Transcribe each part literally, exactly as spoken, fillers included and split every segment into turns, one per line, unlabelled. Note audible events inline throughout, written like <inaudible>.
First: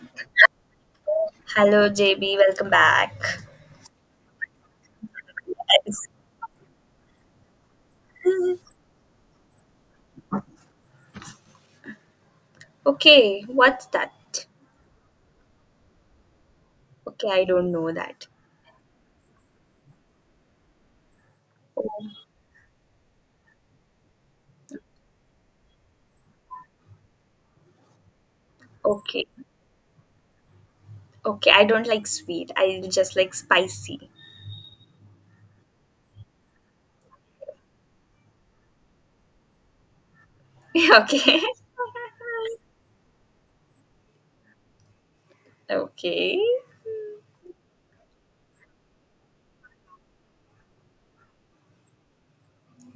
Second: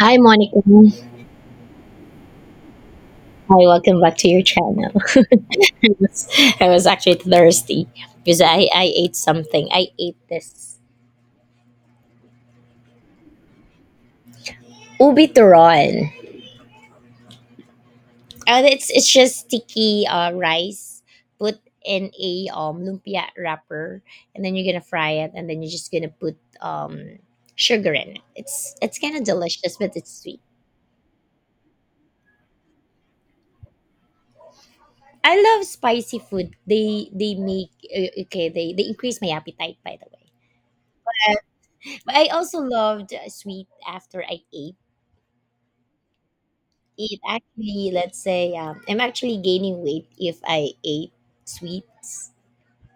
Hi, Monica. Hi,
Hello, J B. Welcome back.
welcome back to your channel. <laughs> I,
Yes.
was, I was actually thirsty because I, I ate something. I ate this
Okay, what's that?
ubi turon.
Okay, I don't know that.
Uh, it's it's just sticky uh, rice put
Oh,
in a um, lumpia wrapper, and then you're gonna fry it, and then you're just gonna put um, sugar in it. It's it's kind of
okay,
delicious, but it's sweet.
okay. I don't like sweet. I just like spicy.
I love spicy food. They they make uh, okay. They they increase my appetite, by the way.
<laughs> Okay.
But I also loved uh, sweet after I ate.
Okay.
It actually, let's say, um, I'm actually gaining weight if I ate sweets.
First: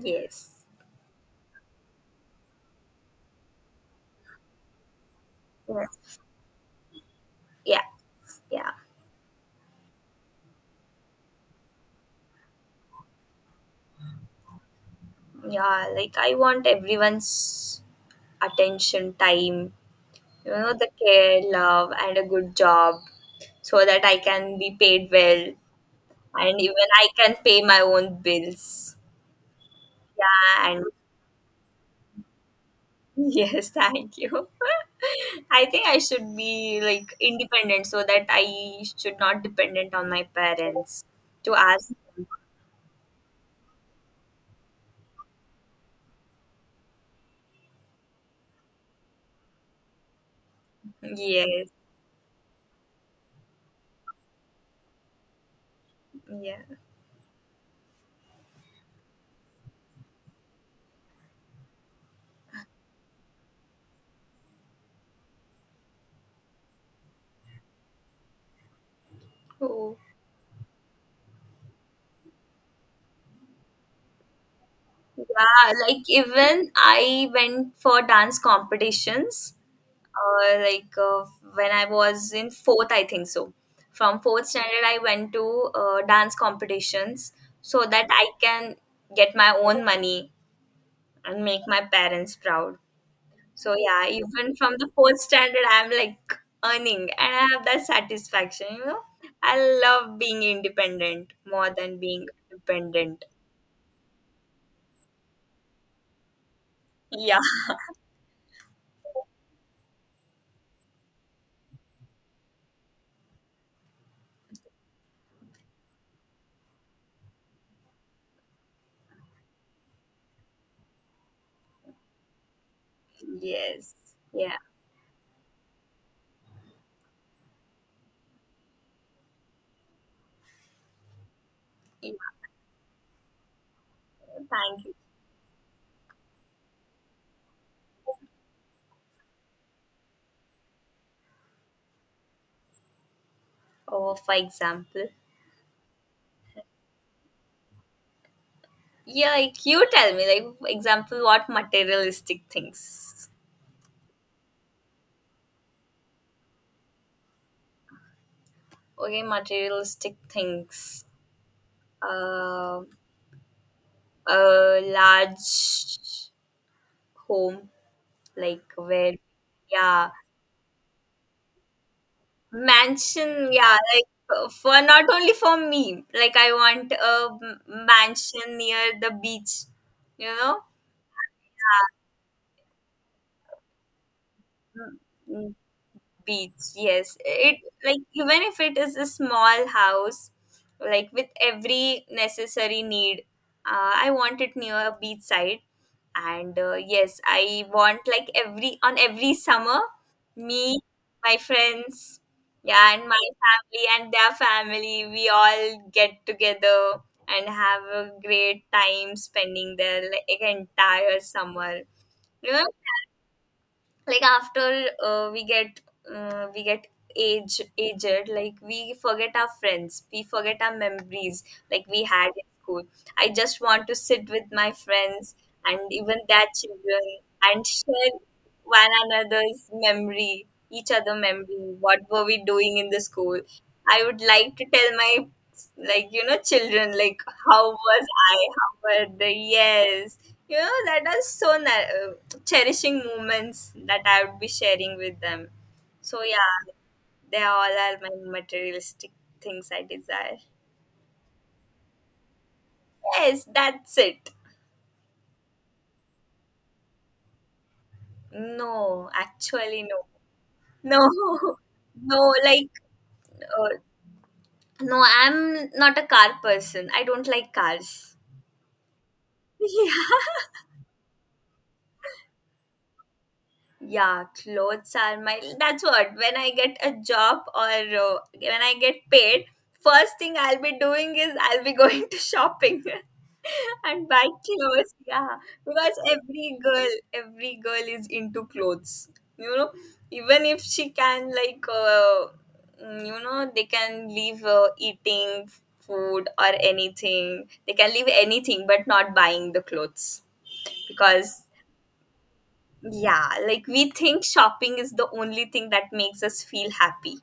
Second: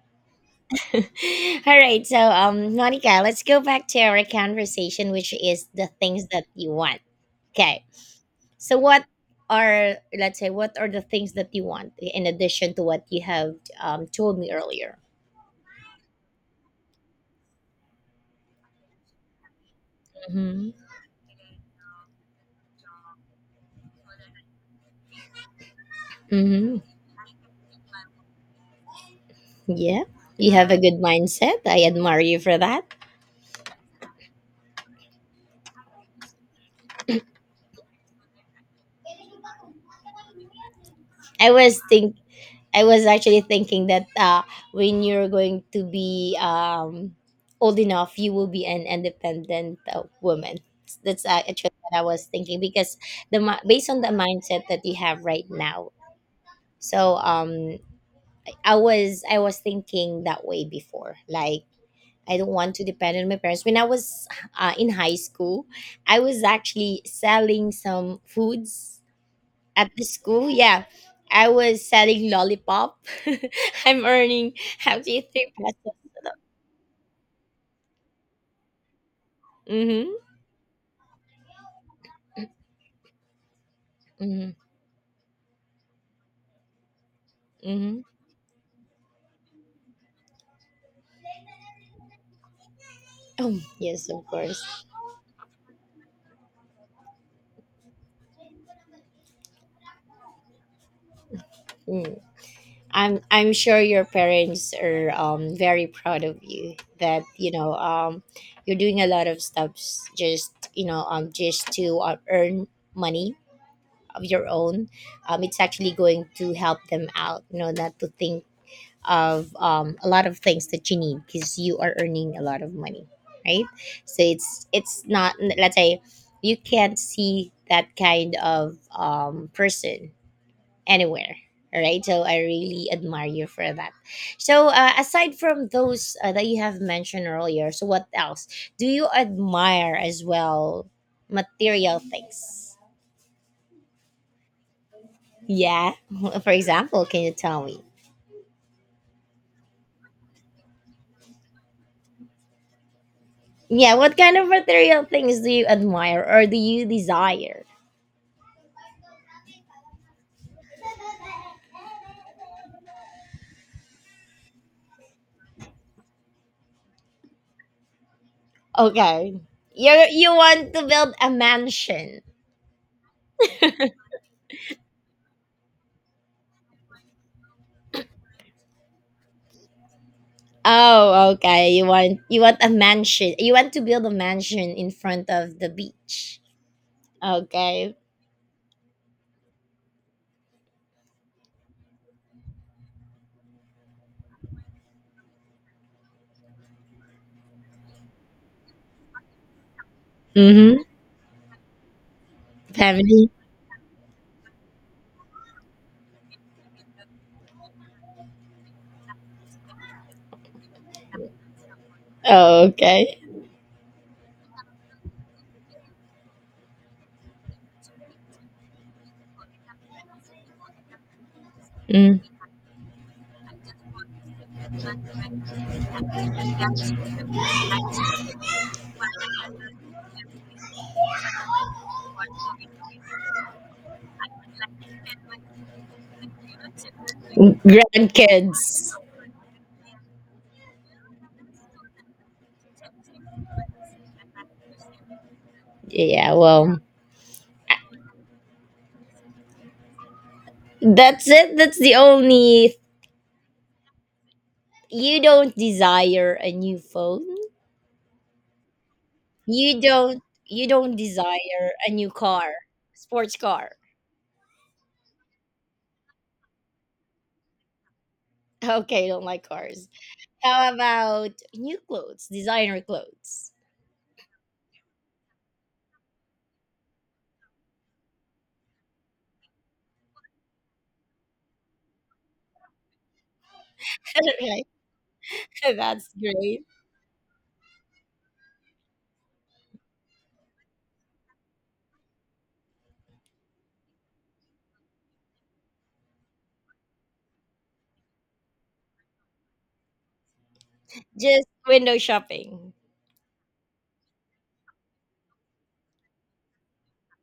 Yes.
<laughs> All right, so um, Monica, let's go back to our conversation, which is the
Yes.
things that you want.
Yeah.
Okay,
Yeah.
so what are, let's say, what are the things that you want in addition to what you have um, told me earlier?
Yeah. Like I want everyone's attention, time. You know,
Mm-hmm.
the care, love, and a good job, so that I can be paid well. And
Mm-hmm.
even I can pay my own bills.
Yeah, you have
Yeah,
a
and
good mindset. I admire you for that.
<laughs> yes, thank you. <laughs> I think I should be like independent so that I should not dependent on my parents
I
to
was
ask.
think I was actually thinking that uh, when you're going to be um, old enough, you will be an independent uh, woman. That's uh,
Yes,
actually what I was thinking because the mi- based on the mindset that you have right now.
yeah.
So um, I was I was thinking that way before. Like I don't want to depend on my parents. When I was uh, in high school, I was actually selling some foods at
Oh.
the school. Yeah, I was selling lollipop. <laughs> I'm earning actually three
Yeah,
pesos
like even I went for dance competitions,
Mm-hmm.
uh, like uh, when I was in fourth, I think so. From fourth
Mm-hmm.
standard, I went to uh, dance competitions so
Mm-hmm.
that I can get my own money and make my parents proud.
Oh
So
yes,
yeah,
of
even
course.
from the fourth standard, I'm like earning, and I have that satisfaction. You know, I love being independent more than
Mm.
being
i'm
dependent.
i'm sure your parents are um very proud of you, that
Yeah.
you
<laughs>
know um you're doing a lot of stuffs, just, you know um just to uh, earn money of your own. Um it's actually going to help them out, you know, not to think of um, a lot of things that you need because you are earning a lot of money, right?
Yes.
So
Yeah.
it's it's not, let's say, you can't see that kind of um, person anywhere. All right,
Yeah.
so I really admire you for that. So
Thank
uh,
you.
aside from those uh, that you have mentioned earlier, so what else do you admire as well? Material things?
Oh, for example.
Yeah. <laughs> For example, can you tell me?
Yeah, like you tell me, like for example, what materialistic things?
Yeah, what kind of material things do you admire or do you desire?
Okay, materialistic things. Uh, a large home, like where,
Okay. You
yeah,
you want to build a mansion.
mansion. Yeah, like uh, for not only for me. Like I want a m- mansion near the beach. You know,
Oh, okay. You want, you want a mansion. You want to build a mansion in front
Mm,
of the beach.
beach, yes, it
Okay.
like even if it is a small house, like with every necessary need, uh, I want it near a beach side. And uh, yes, I want like every, on every summer, me,
Mhm.
my friends, yeah, and my
Family.
family and their family, we all get together and have a great time spending their like entire summer.
Oh, okay.
Like after uh, we get uh, we get age, aged, like we forget our friends, we forget our memories like we
Mm.
had in school. I just want to sit with my friends and even their children and share one another's memory, each other memory, what were we doing in the school. I would like to tell my, like, you know, children, like, how was I, how
Grandkids.
were they, yes, you know, that is so nice, cherishing moments that I would be sharing with them. So
Yeah,
yeah,
well,
they all are my materialistic things I desire.
that's it. That's the only.
Yes, that's it.
You don't desire a new phone?
No,
You
actually no.
don't, you don't
No. <laughs>
desire a new
No,
car,
like
sports car.
uh,
<laughs>
no, I'm not a car person. I don't like cars.
Okay, don't like
<laughs>
cars.
Yeah.
How about new clothes, designer clothes?
Yeah, clothes are my. That's what. When I get a job or uh, when I get paid, first thing I'll be doing is I'll be <laughs> going to shopping <laughs> and
<laughs>
buy
Okay,
clothes. Yeah,
<laughs>
because
that's
every
great.
girl, every girl is into clothes. You know, even if she can like, uh, mm, you know, they can leave uh, eating food or anything. They can leave anything, but not buying the clothes because
Just window shopping.
yeah, like we think shopping is the only thing that makes us feel happy.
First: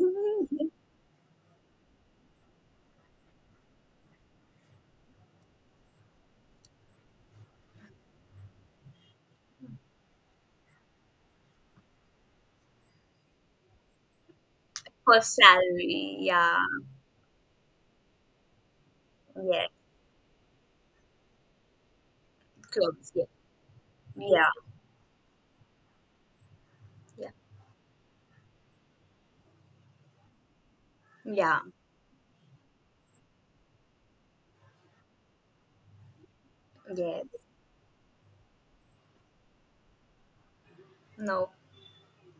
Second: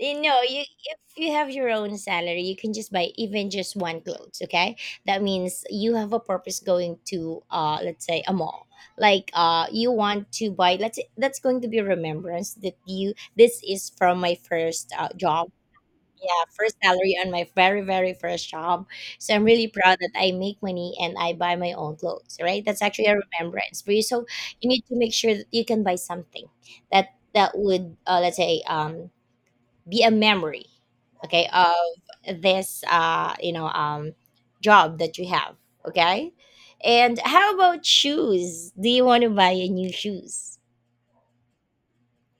You know, you if you have your own salary, you can just buy even just one clothes. Okay, that means you have a purpose going to, uh, let's say, a mall. Like, uh, you want to buy, let's say, that's going to be a remembrance that you. This is from my first uh,
For
job.
salary,
Yeah,
yeah,
first salary on my very, very first job. So I'm
yeah,
really proud that I make money and I buy my own clothes, right? That's actually
clothes,
a
yeah,
remembrance for you. So
yeah,
you need to make sure that you can buy something that
yeah,
that would, uh, let's say, um be a memory, okay,
yeah,
of this uh you know um job that you have. Okay. And
yes,
how about shoes? Do you want to buy a new shoes?
no,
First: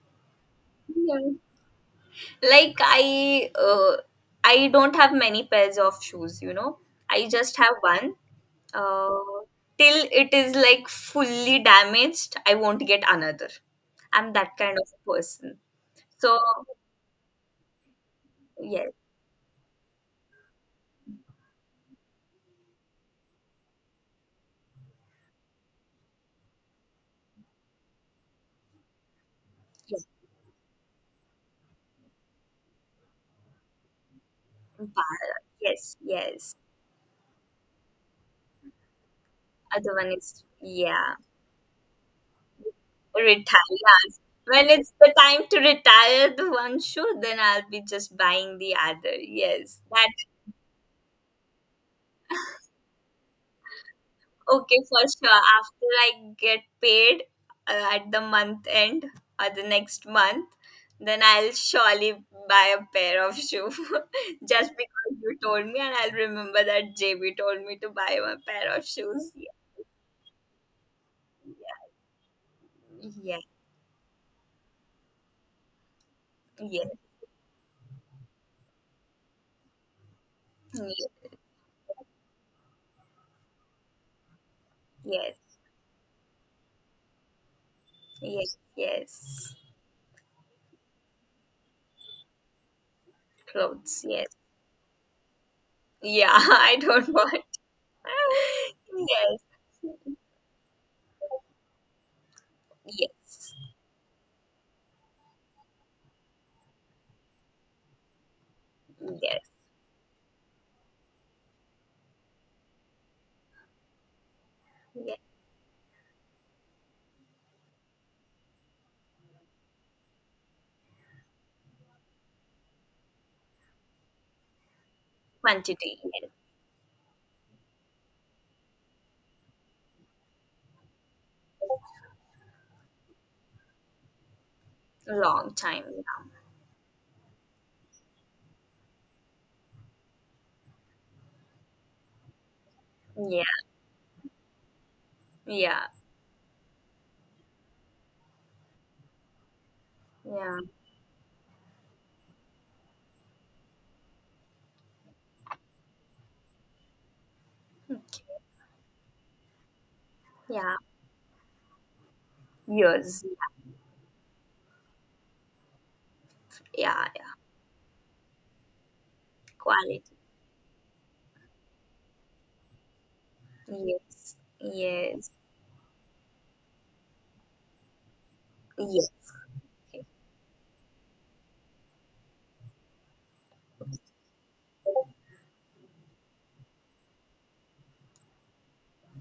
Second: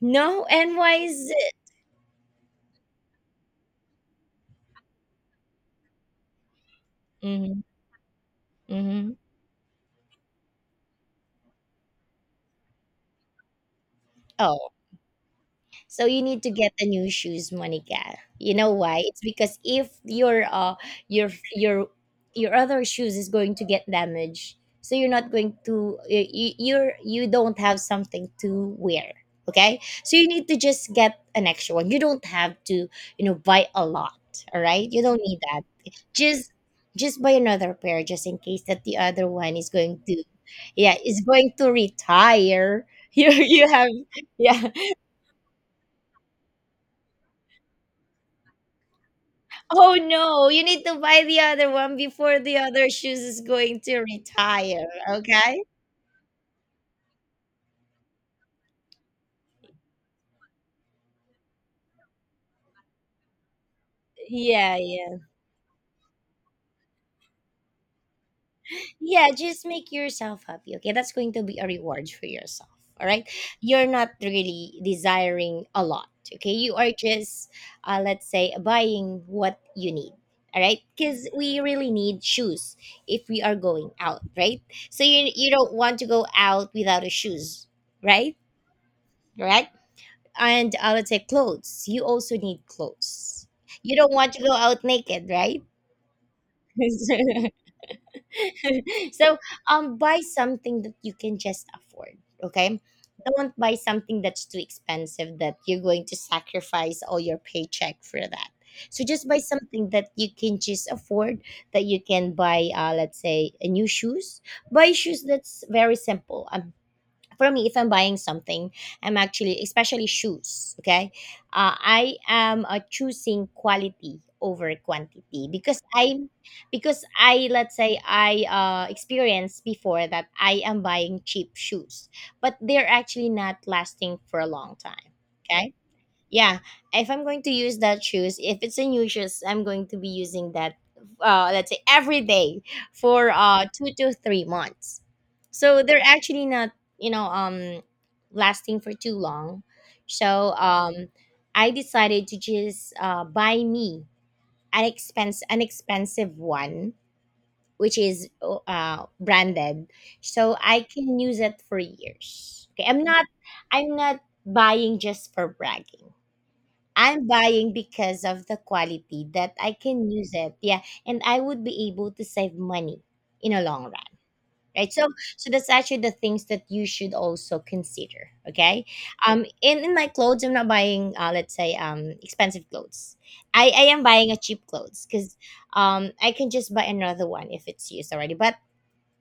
No, and why is
yeah.
it?
Like I, uh, I don't have many pairs of shoes. You know, I just
Mm-hmm.
have one.
Mm-hmm.
Uh, Till it is like fully damaged, I won't get another. I'm that
Oh.
kind of person.
So you
So
need to get the new shoes, Monica. You know
yes,
why? It's because if your uh your your your other shoes is going to get damaged, so you're not going to, you you- you're you don't have something to wear. Okay,
yes,
so you need to just get an extra one. You don't have to, you know, buy a lot. All right, you
but
don't need that.
yes,
Just
yes.
just buy another pair just in case that the other one is
Other
going
one
to,
is,
yeah,
yeah,
is going to retire. <laughs> you you have,
retires.
yeah.
When it's the time to retire the one shoe, then I'll be just buying the other. Yes,
Oh
that
no, you need to buy the other one before the other shoes is going to
okay
retire,
for sure.
okay?
After I get paid uh, at the month end or the next month, then I'll surely buy a pair of shoe <laughs> just
Yeah,
because
yeah.
you told me, and I'll remember that J B told me to buy a pair of
Yeah,
shoes.
just make yourself happy, okay? That's going to be a reward for yourself, all right?
Yeah,
You're not really desiring a lot, okay? You
yeah,
are just, uh, let's say, buying what you need. All right,
yeah,
because we really need shoes if we are going out, right? So you
yes,
you don't want to go out without a shoes, right?
yes, yes.
Right? And I would say clothes. You also need clothes. You
Clothes,
don't want
yes.
to go out naked, right?
Yeah, <laughs> I don't want.
<laughs>
<laughs>
So
Yes,
um buy something that you can just afford, okay? Don't
yes,
buy something that's too expensive that you're going to sacrifice all your paycheck for that. So just buy
yes,
something that you can just afford, that you can buy, uh let's say, a new shoes. Buy
yes.
shoes that's very simple. I'm For me, if I'm buying something, I'm actually, especially shoes, okay, uh, I am, uh, choosing quality over quantity because
Quantity,
I
yes.
because I, let's say, I, uh, experienced before that I am buying cheap shoes, but they're actually not lasting for a long time.
Long
Okay.
time.
Yeah, if I'm going to use that shoes, if it's in new shoes, I'm going to be using that, uh, let's say every day for
Yeah,
uh two to three months. So
yeah,
they're actually not, you know, um, lasting for too long. So
yeah,
um, I decided to just uh buy me an expense an expensive one, which is uh branded, so
yeah.
I can use it for years. Okay, I'm
Years.
not, I'm not buying just for bragging.
Yeah,
I'm
yeah.
buying because of the quality that I can
Quality.
use it. Yeah. And I would be able to save money in a long run.
Yes,
Right. So
yes,
so that's actually the things that you should also consider. Okay. Um in, in my clothes, I'm not buying, uh let's say, um expensive clothes. I, I am buying a cheap clothes because um I can just buy another one if it's used already. But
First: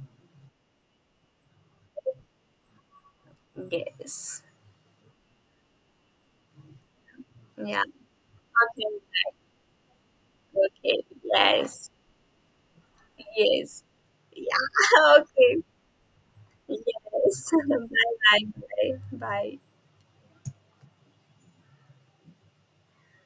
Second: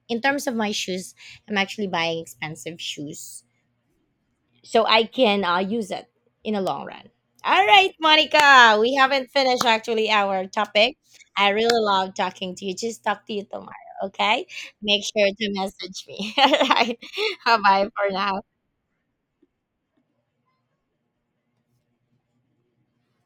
in terms of my shoes, I'm actually buying expensive shoes
yes, yes.
so I can, uh, use it in the long run. All
Yeah.
right, Monica,
Okay,
we haven't finished actually our topic.
okay.
I really
Yes,
love talking to you. Just talk to you tomorrow,
yes.
okay? Make
Yeah. <laughs>
sure to
Okay.
message me. <laughs> All right.
Yes.
Bye
<laughs> Bye,
bye for now.
bye, bye, bye.